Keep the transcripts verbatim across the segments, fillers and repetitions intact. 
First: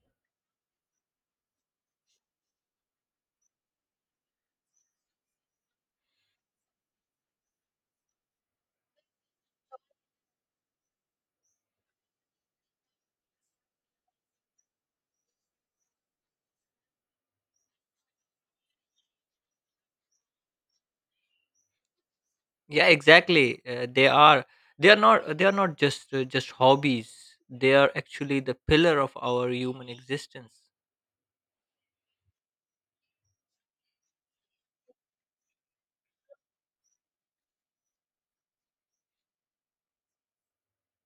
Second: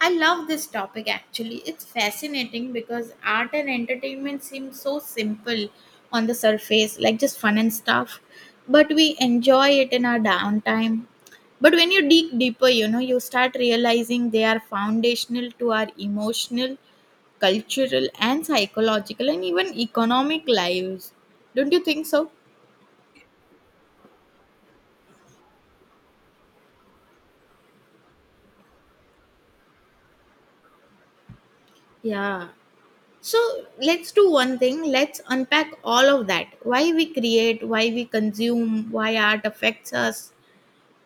I love this topic actually. It's fascinating because art and entertainment seem so simple on the surface, like just fun and stuff, but we enjoy it in our downtime. But when you dig deeper, you know, you start realizing they are foundational to our emotional, cultural, and psychological, and even economic lives. Don't you think so? Yeah, exactly. Uh, they are they are not they are not just uh, just hobbies. They are actually the pillar of our human existence. Yeah. So let's do one thing. Let's unpack all of that. Why we create, why we consume, why art affects us,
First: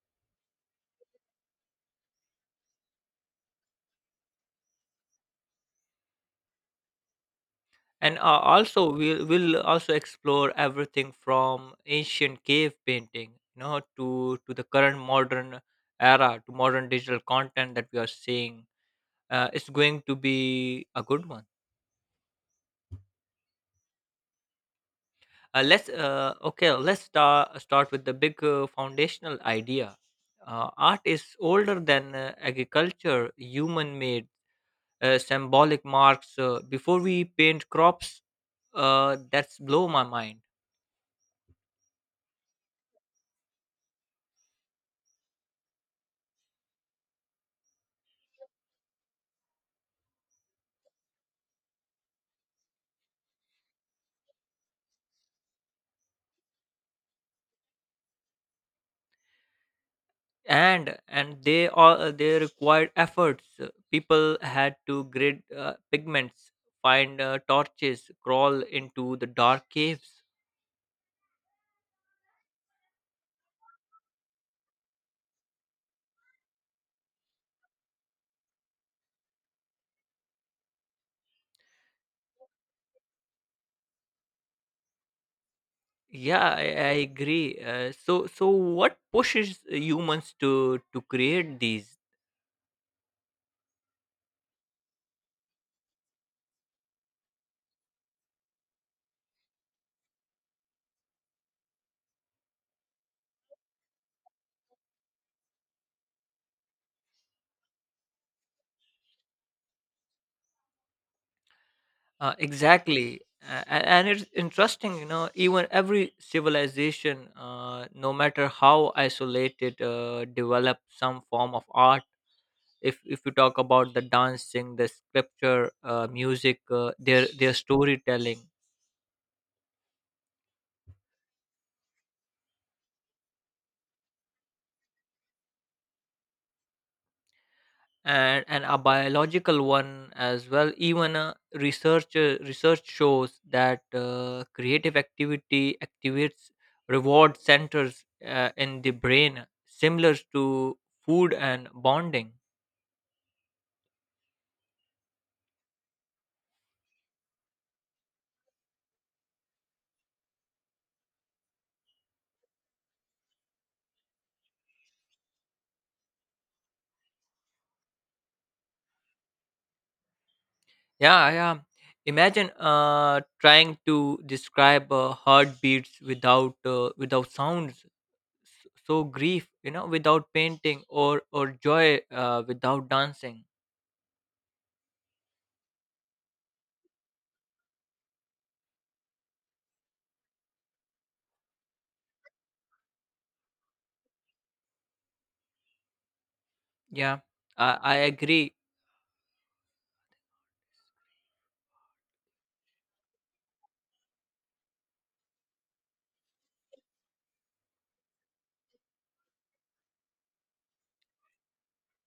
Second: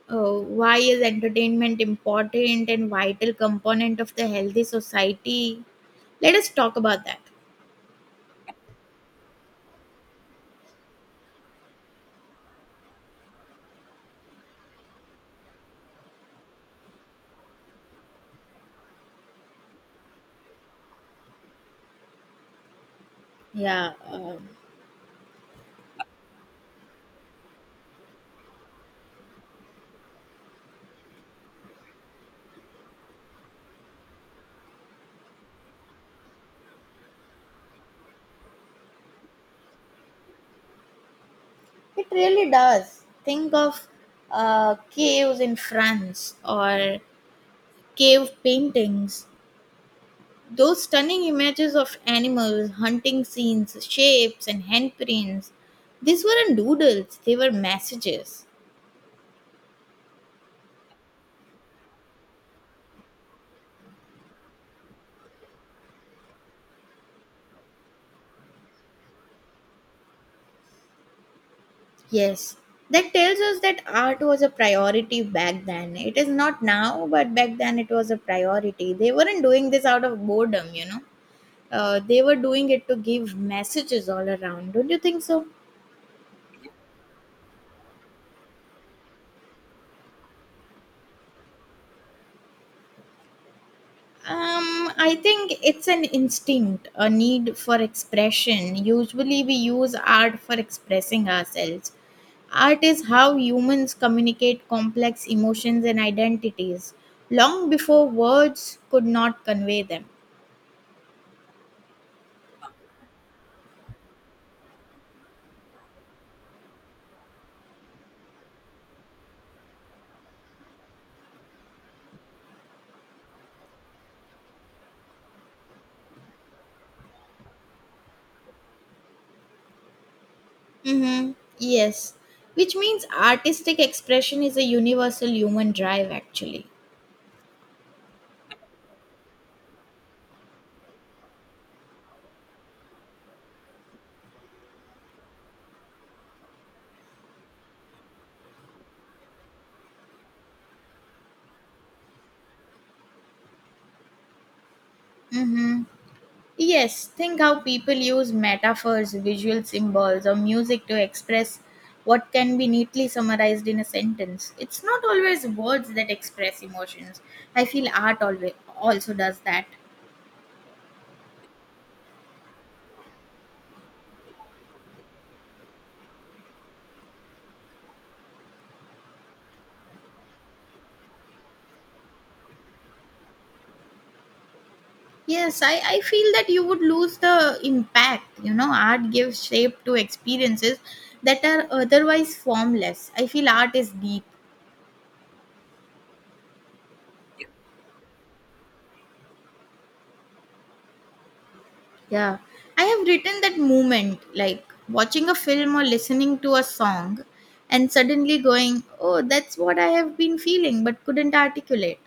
uh, why is entertainment important and vital component of the healthy society? Let us talk about that. And uh, also we'll we'll also explore everything from ancient cave painting, you know, to to the current modern era, to modern digital content that we are seeing. Uh, it's going to be a good one. Yeah, um, Uh, let's uh, okay let's start start with the big uh, foundational idea. Uh, art is older than uh, agriculture. Human made uh, symbolic marks uh, before we paint crops. Uh, that's blow my mind. it really does. Think of uh, caves in France or cave paintings. Those stunning images of animals, hunting scenes, shapes, and handprints, these weren't doodles, they were messages. And and they all uh, they required efforts. Uh, people had to grid uh, pigments, find uh, torches, crawl into the dark caves. Yes, that tells us that art was a priority back then. It is not now, but back then it was a priority. They weren't doing this out of boredom. You know. Uh, they were doing it to give messages all around. Don't you think so? Yeah, I, I agree. Uh, so, so what pushes humans to to create these? Um, I think it's an instinct, a need for expression. Usually, we use art for expressing ourselves. Art is how humans communicate complex emotions and identities long before words could not convey them. Uh, exactly. Uh, and, and it's interesting, you know. Even every civilization, uh, no matter how isolated, uh, develop some form of art. If if you talk about the dancing, the scripture, uh, music, uh, their their storytelling. Mm-hmm. Yes, which means artistic expression is a universal human drive, actually. And, and a biological one as well. Even a research uh, research shows that uh, creative activity activates reward centers uh, in the brain, similar to food and bonding. Mm-hmm. Yes, think how people use metaphors, visual symbols, or music to express what can be neatly summarized in a sentence. It's not always words that express emotions. I feel art always also does that. Yeah yeah Imagine uh, trying to describe uh, heartbeats without uh, without sounds. S- so grief, you know, without painting, or or joy uh, without dancing. Yes, I, I feel that you would lose the impact. You know, art gives shape to experiences that are otherwise formless. I feel art is deep. yeah I, I agree. Yeah, I have written that moment, like watching a film or listening to a song, and suddenly going, "Oh, that's what I have been feeling, but couldn't articulate."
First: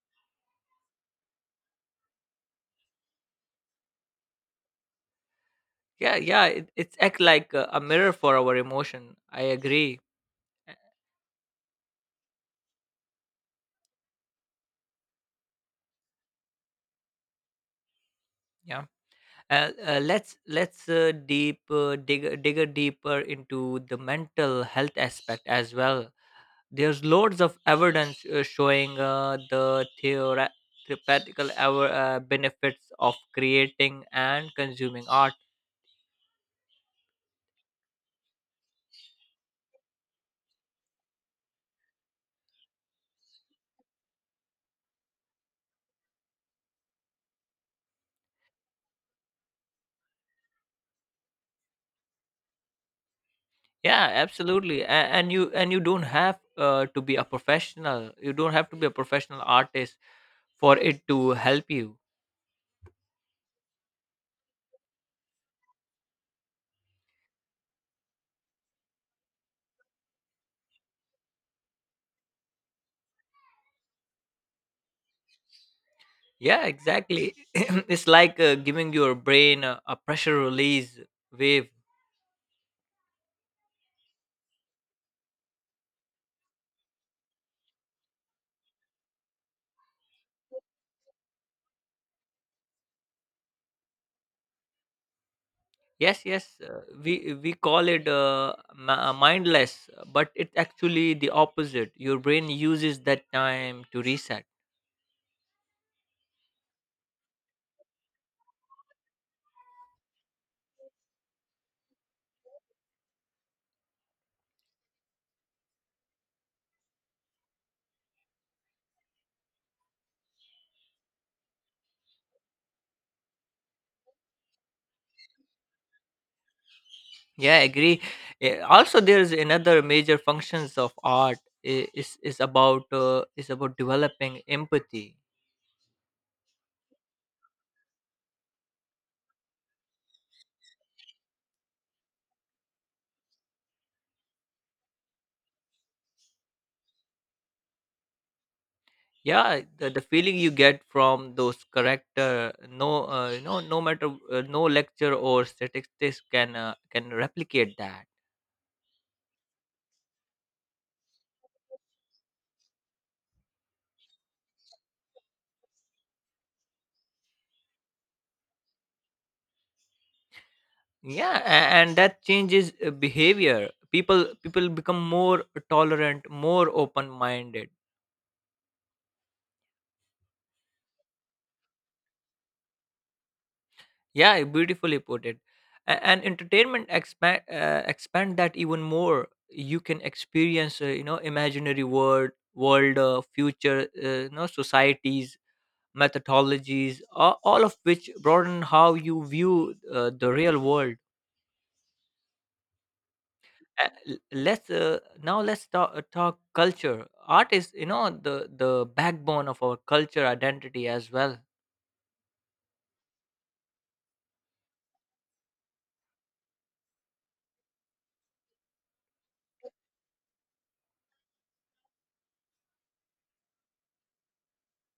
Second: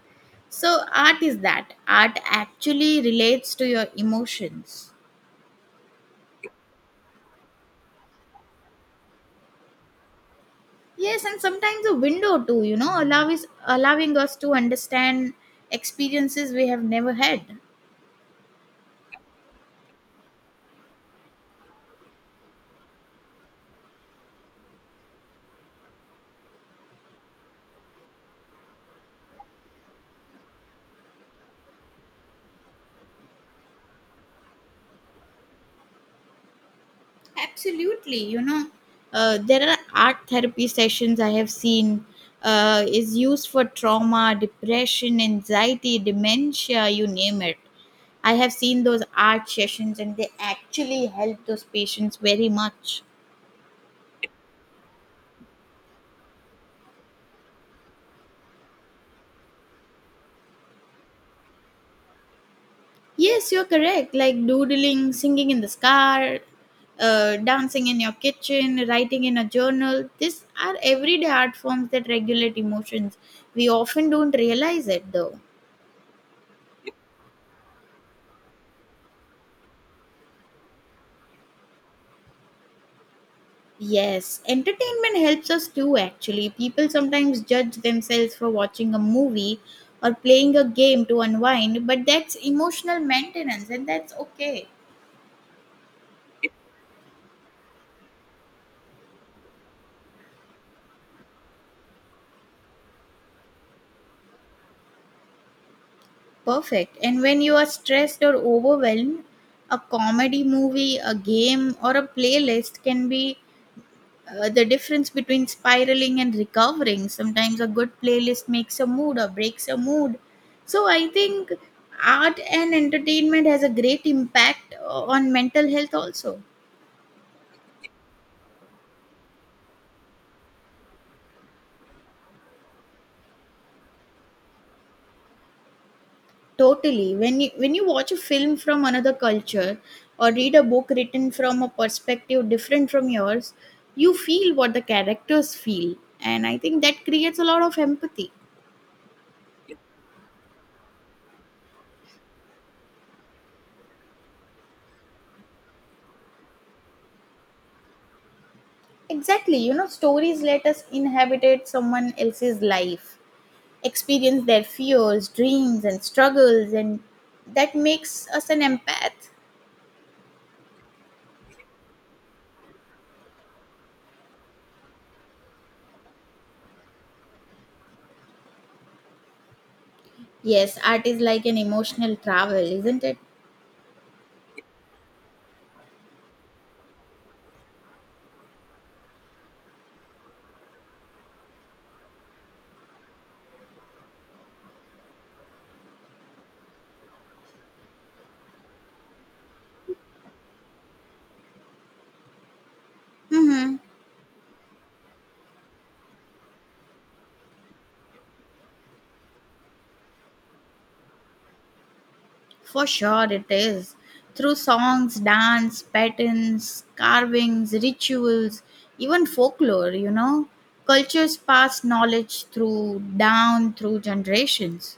So, art is that. Art actually relates to your emotions. Yeah yeah it, it's act like a, a mirror for our emotion, I agree. Yes, and sometimes a window too, you know, allow is, allowing us to understand experiences we have never had. Yeah uh, uh, let's let's uh, deep uh, dig dig a deeper into the mental health aspect as well. There's loads of evidence uh, showing uh, the theora- theoretical our uh, benefits of creating and consuming art. Absolutely. You know, uh, There are art therapy sessions I have seen uh, is used for trauma, depression, anxiety, dementia, you name it. I have seen those art sessions and they actually help those patients very much. Yeah, absolutely. And, and you and you don't have uh, to be a professional you don't have to be a professional artist for it to help you. Yes, you're correct. Like doodling, singing in the car, uh, dancing in your kitchen, writing in a journal. These are everyday art forms that regulate emotions. We often don't realize it though. Yeah, exactly. It's like uh, giving your brain a, a pressure release wave. Yes, entertainment helps us too, actually. People sometimes judge themselves for watching a movie or playing a game to unwind, but that's emotional maintenance and that's okay. Yes, yes. Uh, we we call it uh, mi- uh, mindless, but it's actually the opposite. Your brain uses that time to reset. Perfect. And when you are stressed or overwhelmed, a comedy movie, a game, or a playlist can be Uh, the difference between spiraling and recovering. Sometimes a good playlist makes a mood or breaks a mood. So I think art and entertainment has a great impact uh, on mental health also. yeah I agree. Eh, also there is another major functions of art i- is is about uh, is about developing empathy. Totally. When you when you watch a film from another culture or read a book written from a perspective different from yours, you feel what the characters feel. And I think that creates a lot of empathy. Yeah, the, the feeling you get from those character, no uh, you know no matter uh, no lecture or statistics can uh, can replicate that. Exactly. You know, stories let us inhabitate someone else's life, experience their fears, dreams, and struggles, and that makes us an empath. Yeah, a- and that changes uh, behavior. People people become more tolerant, more open minded. Yes, art is like an emotional travel, isn't it? Yeah, beautifully put it. A- And entertainment expand uh, expand that even more. You can experience, uh, you know, imaginary world, world, uh, future, uh, you know, societies, methodologies, all, all of which broaden how you view uh, the real world. Mm-hmm. Uh, l- Let's uh, now let's talk, uh, talk culture. Art is, you know, the the backbone of our culture identity as well. For sure, it is. Through songs, dance, patterns, carvings, rituals, even folklore, you know, cultures pass knowledge through down through generations.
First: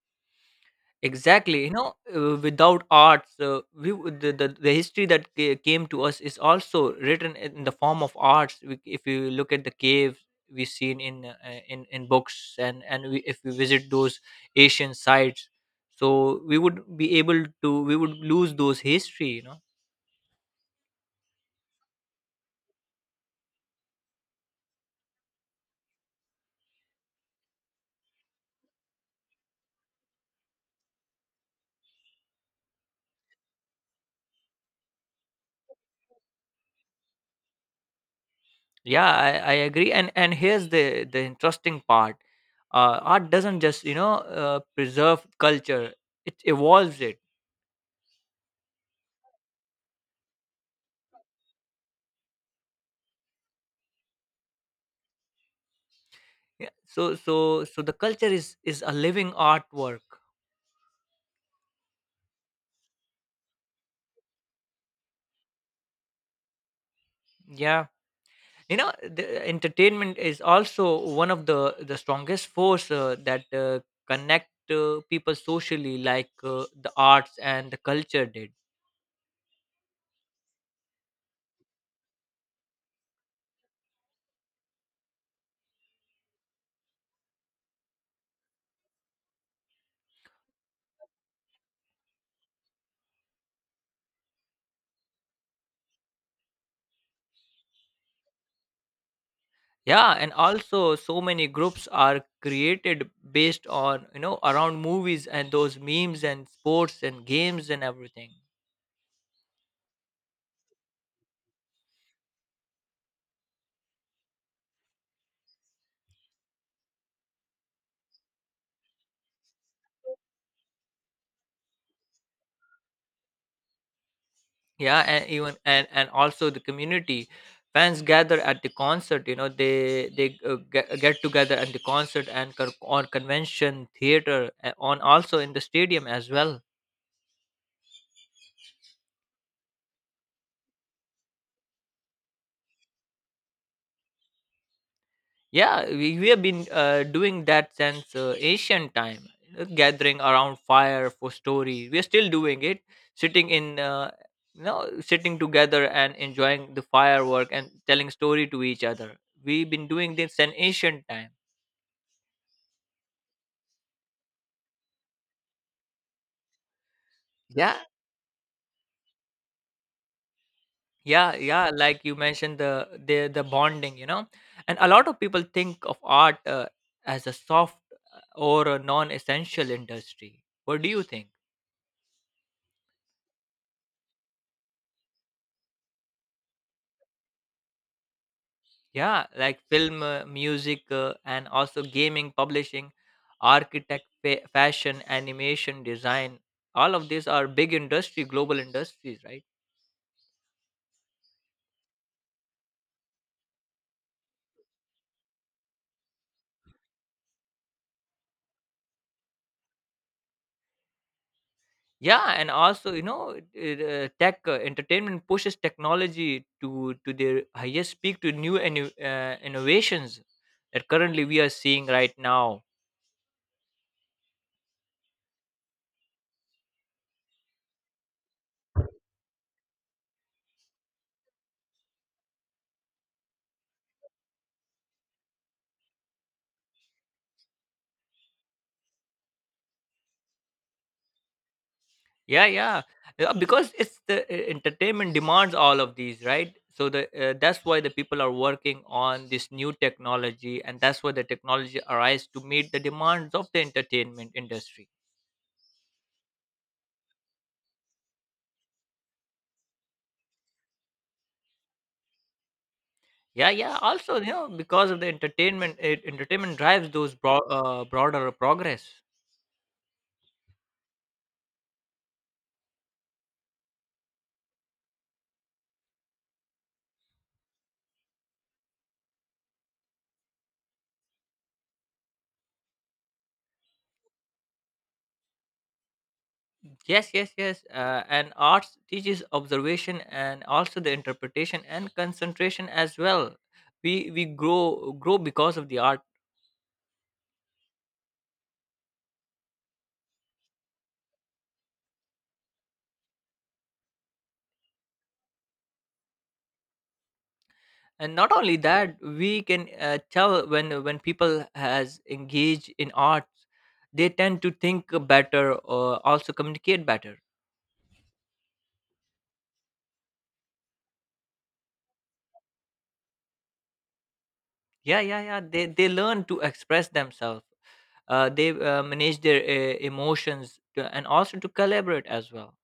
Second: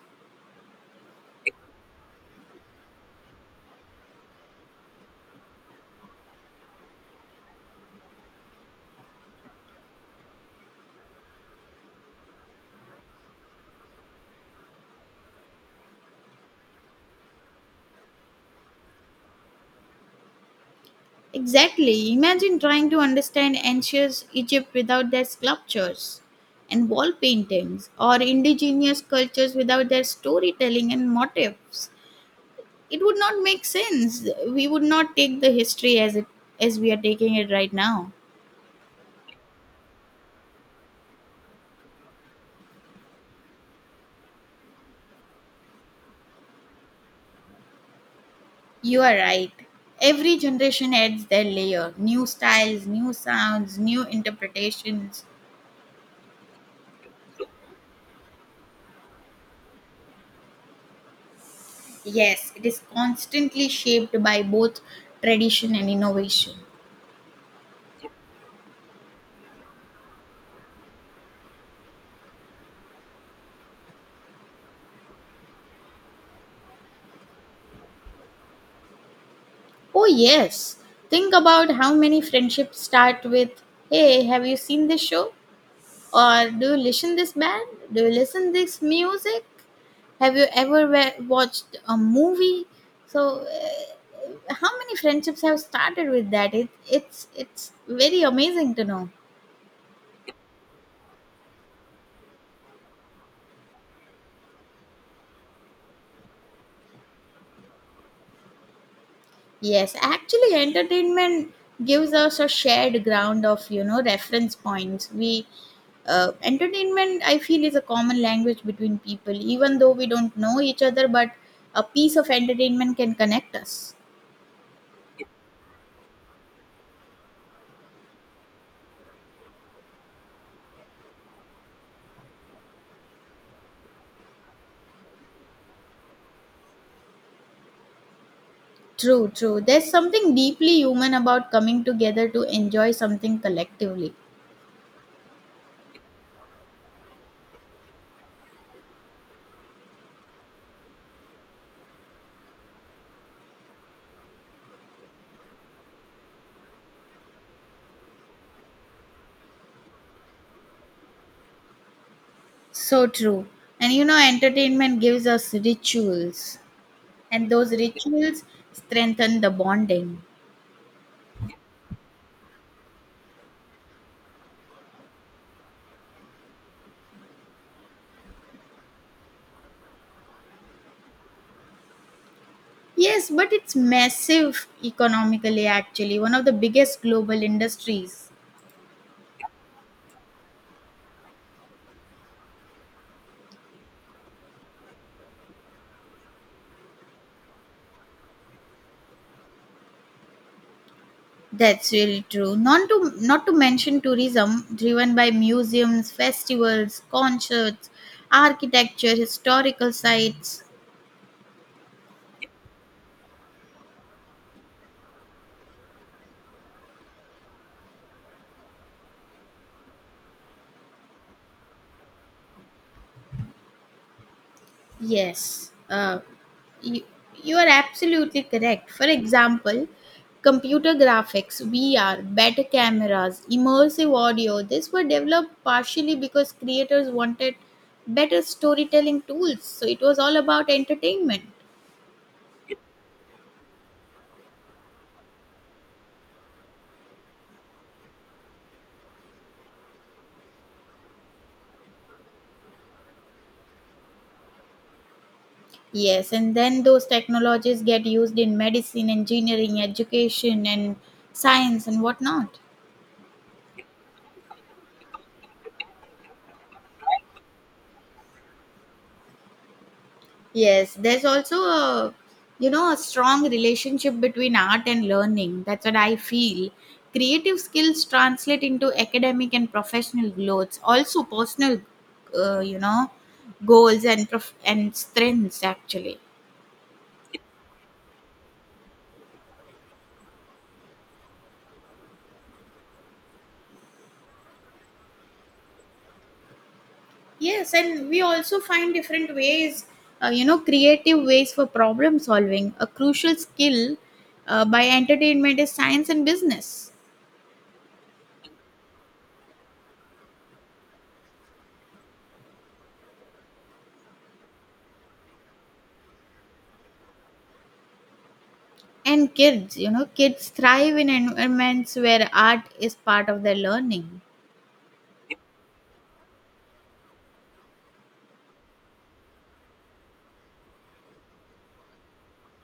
Exactly, you know, uh, without arts, uh, we would- the, the the history that ca- came to us is also written in the form of arts. We, if you look at the caves we seen in uh, uh, in in books, and and we, if we visit those Asian sites, so we would be able to we would lose those history, you know. Exactly. Imagine trying to understand ancient Egypt without their sculptures and wall paintings, or indigenous cultures without their storytelling and motifs. It would not make sense. We would not take the history as it, as we are taking it right now. yeah i, I agree. And and here's the the interesting part. Uh, art doesn't just, you know, uh, preserve culture, it evolves it. You are right. Every generation adds their layer, new styles, new sounds, new interpretations. Yeah. so so so the culture is is a living artwork. Yes, it is constantly shaped by both tradition and innovation. Yeah, you know, the entertainment is also one of the the strongest force uh, that uh, connect uh, people socially, like uh, the arts and the culture did. Oh, yes. Think about how many friendships start with, "Hey, have you seen this show? Or do you listen this band? Do you listen this music? Have you ever wa- watched a movie?" So, uh, how many friendships have started with that? It, it's it's very amazing to know. Yeah, and also so many groups are created based on, you know, around movies and those memes and sports and games and everything. Yes, actually, entertainment gives us a shared ground of, you know, reference points. We uh, Entertainment, I feel, is a common language between people, even though we don't know each other. But a piece of entertainment can connect us. yeah and even and and also the community, fans gather at the concert, you know, they they uh, get, get together at the concert, and con- on convention, theater, uh, on also in the stadium as well. True, true. There's something deeply human about coming together to enjoy something collectively. Yeah, we, we have been uh, doing that since uh, ancient time, you know. Gathering around fire for stories, we're still doing it. Sitting in uh, you know sitting together and enjoying the firework and telling story to each other. We've been doing this since ancient time. So true. And you know, entertainment gives us rituals, and those yeah rituals strengthen the bonding. yeah yeah like you mentioned, the the the bonding, you know, and a lot of people think of art uh, as a soft or a non-essential industry. What do you think? Yes, but it's massive economically actually, one of the biggest global industries. Yeah, like film, uh, music, uh, and also gaming, publishing, architect, fa- fashion, animation, design. All of these are big industry, global industries, right? That's really true. Not to not to mention tourism driven by museums, festivals, concerts, architecture, historical sites. Yeah, and also, you know, it- it, uh, tech, uh, entertainment pushes technology to to their highest peak, to new inno- uh, innovations that currently we are seeing right now. Yes, uh, you, you are absolutely correct. For example, computer graphics, V R, better cameras, immersive audio, these were developed partially because creators wanted better storytelling tools. So it was all about entertainment. yeah yeah Yeah, because it's the uh, entertainment demands all of these, right? So the uh, that's why the people are working on this new technology, and that's why the technology arises to meet the demands of the entertainment industry. Yes, and then those technologies get used in medicine, engineering, education, and science and whatnot. Yeah yeah Also, you know, because of the entertainment, it, entertainment drives those bro- uh, broader progress. Yes, there's also a, you know, a strong relationship between art and learning. That's what I feel. Creative skills translate into academic and professional growth, also personal, uh, you know, goals and prof- and strengths actually. Yes, yes, yes. Uh, and arts teaches observation and also the interpretation and concentration as well. We we grow grow because of the art. Yes, and we also find different ways, uh, you know, creative ways for problem solving. A crucial skill uh, by entertainment is science and business. And not only that, we can uh, tell when when people has engaged in arts, they tend to think better or also communicate better. And kids, you know, kids thrive in environments where art is part of their learning. Yeah, yeah, yeah. They they learn to express themselves. Uh, they uh, manage their uh, emotions to, and also to collaborate as well.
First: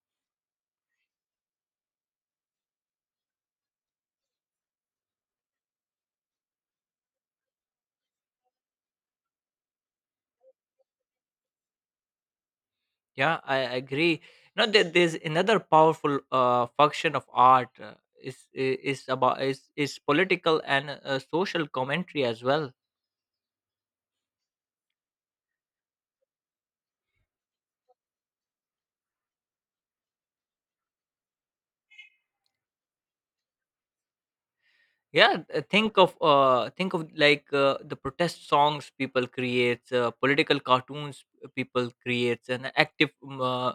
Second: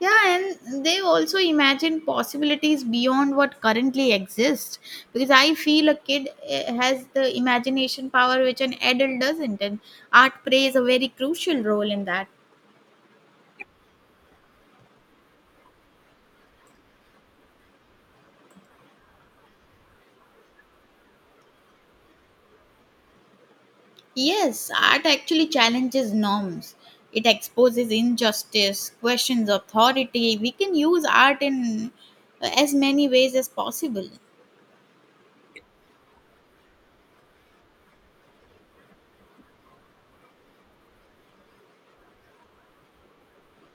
Yeah, and they also imagine possibilities beyond what currently exists. Because I feel a kid, eh, has the imagination power which an adult doesn't, and art plays a very crucial role in that. Yeah, I agree. You know, there, there's another powerful uh, function of art uh, is I- is about, is is political and uh, social commentary as well. Yes, art actually challenges norms. It exposes injustice, questions authority. We can use art in, eh, as many ways as possible. Yeah, uh, think of uh, think of like uh, the protest songs people create, uh, political cartoons people create, and active um, uh,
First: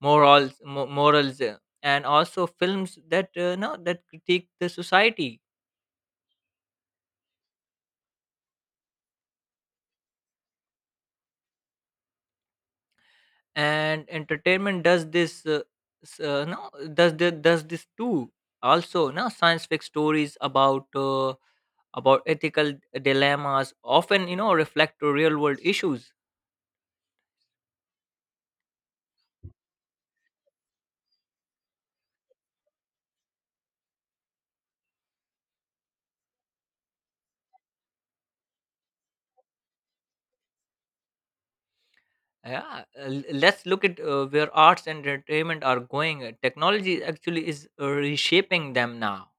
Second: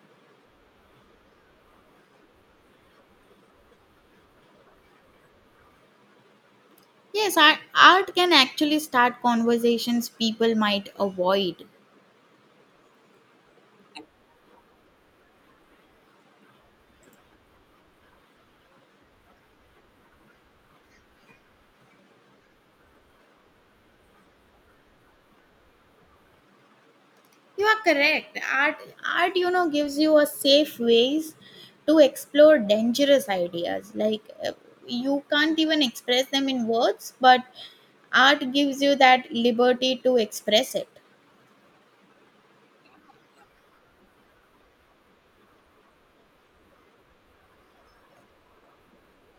morals mo- morals, uh, and also films that uh, no that critique the society. Yes, art, art can actually start conversations people might avoid. And entertainment does this, uh, s- uh, no does the, does this too. Also now science fiction stories about uh, about ethical dilemmas often, you know, reflect to real world issues. You are correct. Art, art, you know, gives you a safe ways to explore dangerous ideas. Like uh, you can't even express them in words, but art gives you that liberty to express it. Yeah uh, l- let's look at uh, where arts and entertainment are going. Uh, technology actually is uh, reshaping them now.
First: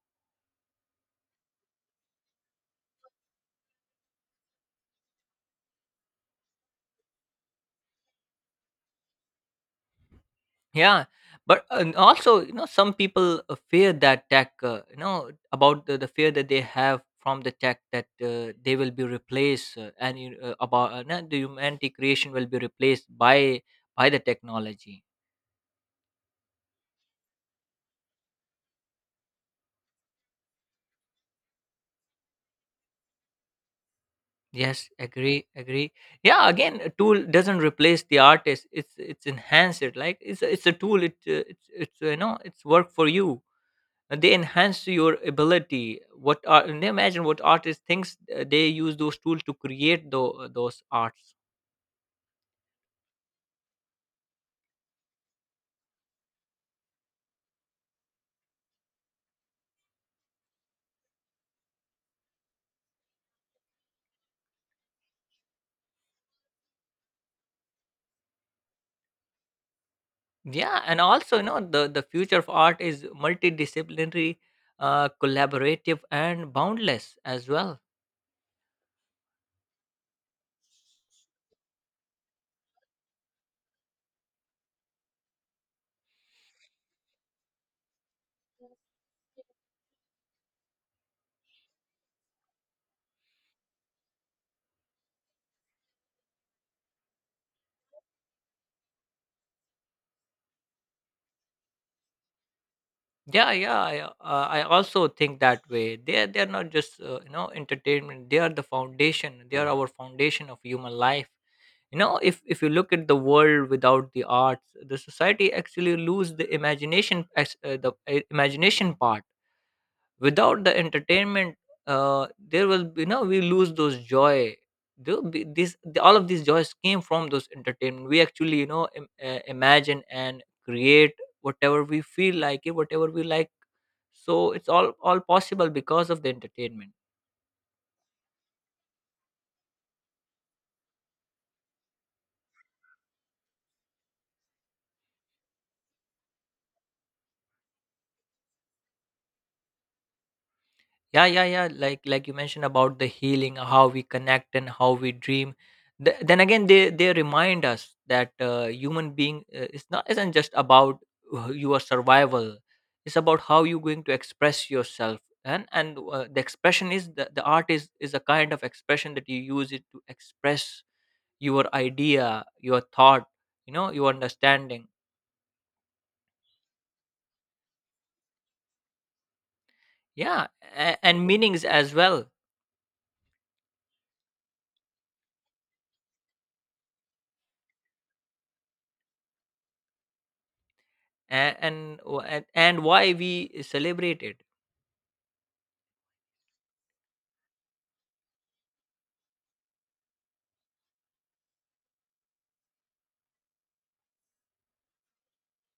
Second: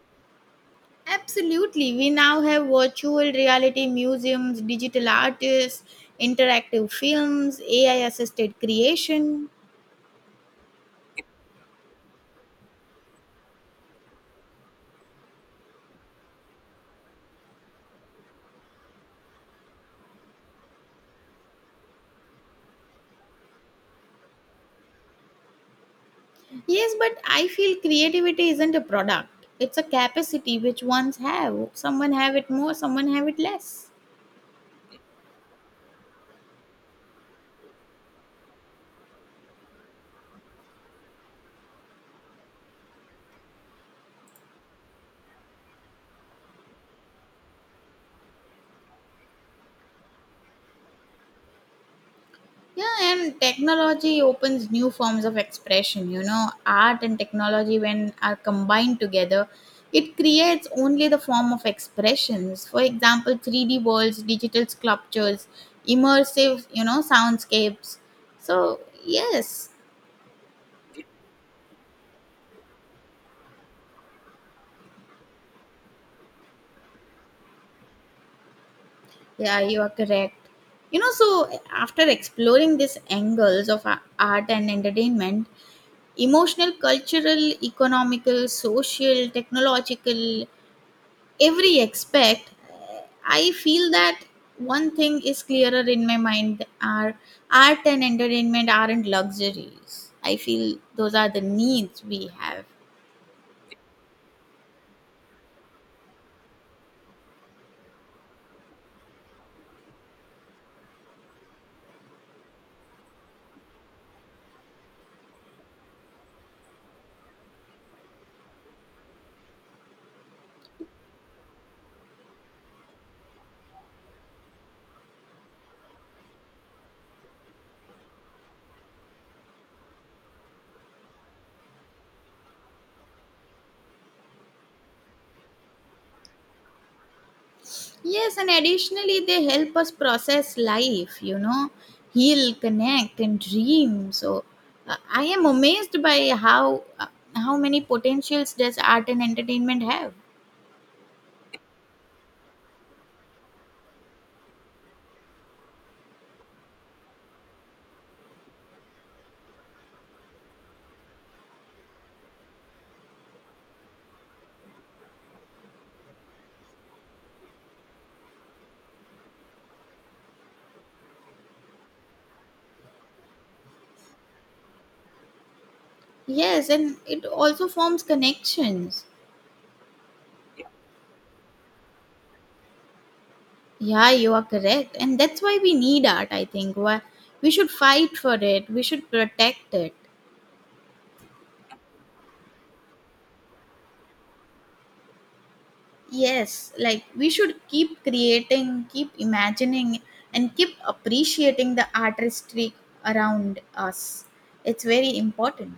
Absolutely. We now have virtual reality museums, digital artists, interactive films, A I assisted creation. Yeah, but and also, you know, some people uh, fear that tech, uh, you know about the, the fear that they have from the tech, that uh, they will be replaced, uh, and you- uh, about uh, no, the humanity creation will be replaced by by the technology. Yes, but I feel creativity isn't a product. It's a capacity which ones have. Someone have it more, someone have it less. Yes agree agree Yeah, again, a tool doesn't replace the artist, it's it's enhance it. Like it's a, it's a tool. It uh, it's it's uh, You know, it's work for you, and they enhance your ability. What are and imagine what artist thinks, uh, they use those tools to create tho- those arts. Yeah, and technology opens new forms of expression. You know, art and technology when are combined together, it creates only the form of expressions. For example, three D worlds, digital sculptures, immersive, you know, soundscapes. So, yes. Yeah, and also, you know, the the future of art is multidisciplinary, uh, collaborative and boundless as well. Yeah, you are correct. You know, so after exploring these angles of a- art and entertainment, emotional, cultural, economical, social, technological, every aspect, uh, I feel that one thing is clearer in my mind are art and entertainment aren't luxuries. I feel those are the needs we have. yeah yeah i, uh, I also think that way. They they're not just uh, you know entertainment, they are the foundation, they are our foundation of human life. You know, if if you look at the world without the arts, the society actually lose the imagination, as uh, the uh, imagination part. Without the entertainment, uh, there will be, you know, we lose those joy. There will be this the, all of these joys came from those entertainment. We actually, you know, Im- uh, imagine and create whatever we feel like it, whatever we like. So it's all all possible because of the entertainment. Yes, and additionally, they help us process life, you know, heal, connect, and dream. So, uh, I am amazed by how uh, how many potentials does art and entertainment have. Yeah yeah yeah like like you mentioned about the healing, how we connect and how we dream. Th- then again, they they remind us that uh, human being uh, is not isn't just about uh, your survival, it's about how you're going to express yourself. And and uh, the expression is the, the art is is a kind of expression that you use it to express your idea, your thought, you know, your understanding. Yes, and it also forms connections. Yeah, a- and meanings as well. Yeah, you are correct, and that's why we need art. I think why we should fight for it. We should protect it. A- and and and why we celebrate it. Yes, like we should keep creating, keep imagining, and keep appreciating the artistry around us. It's very important.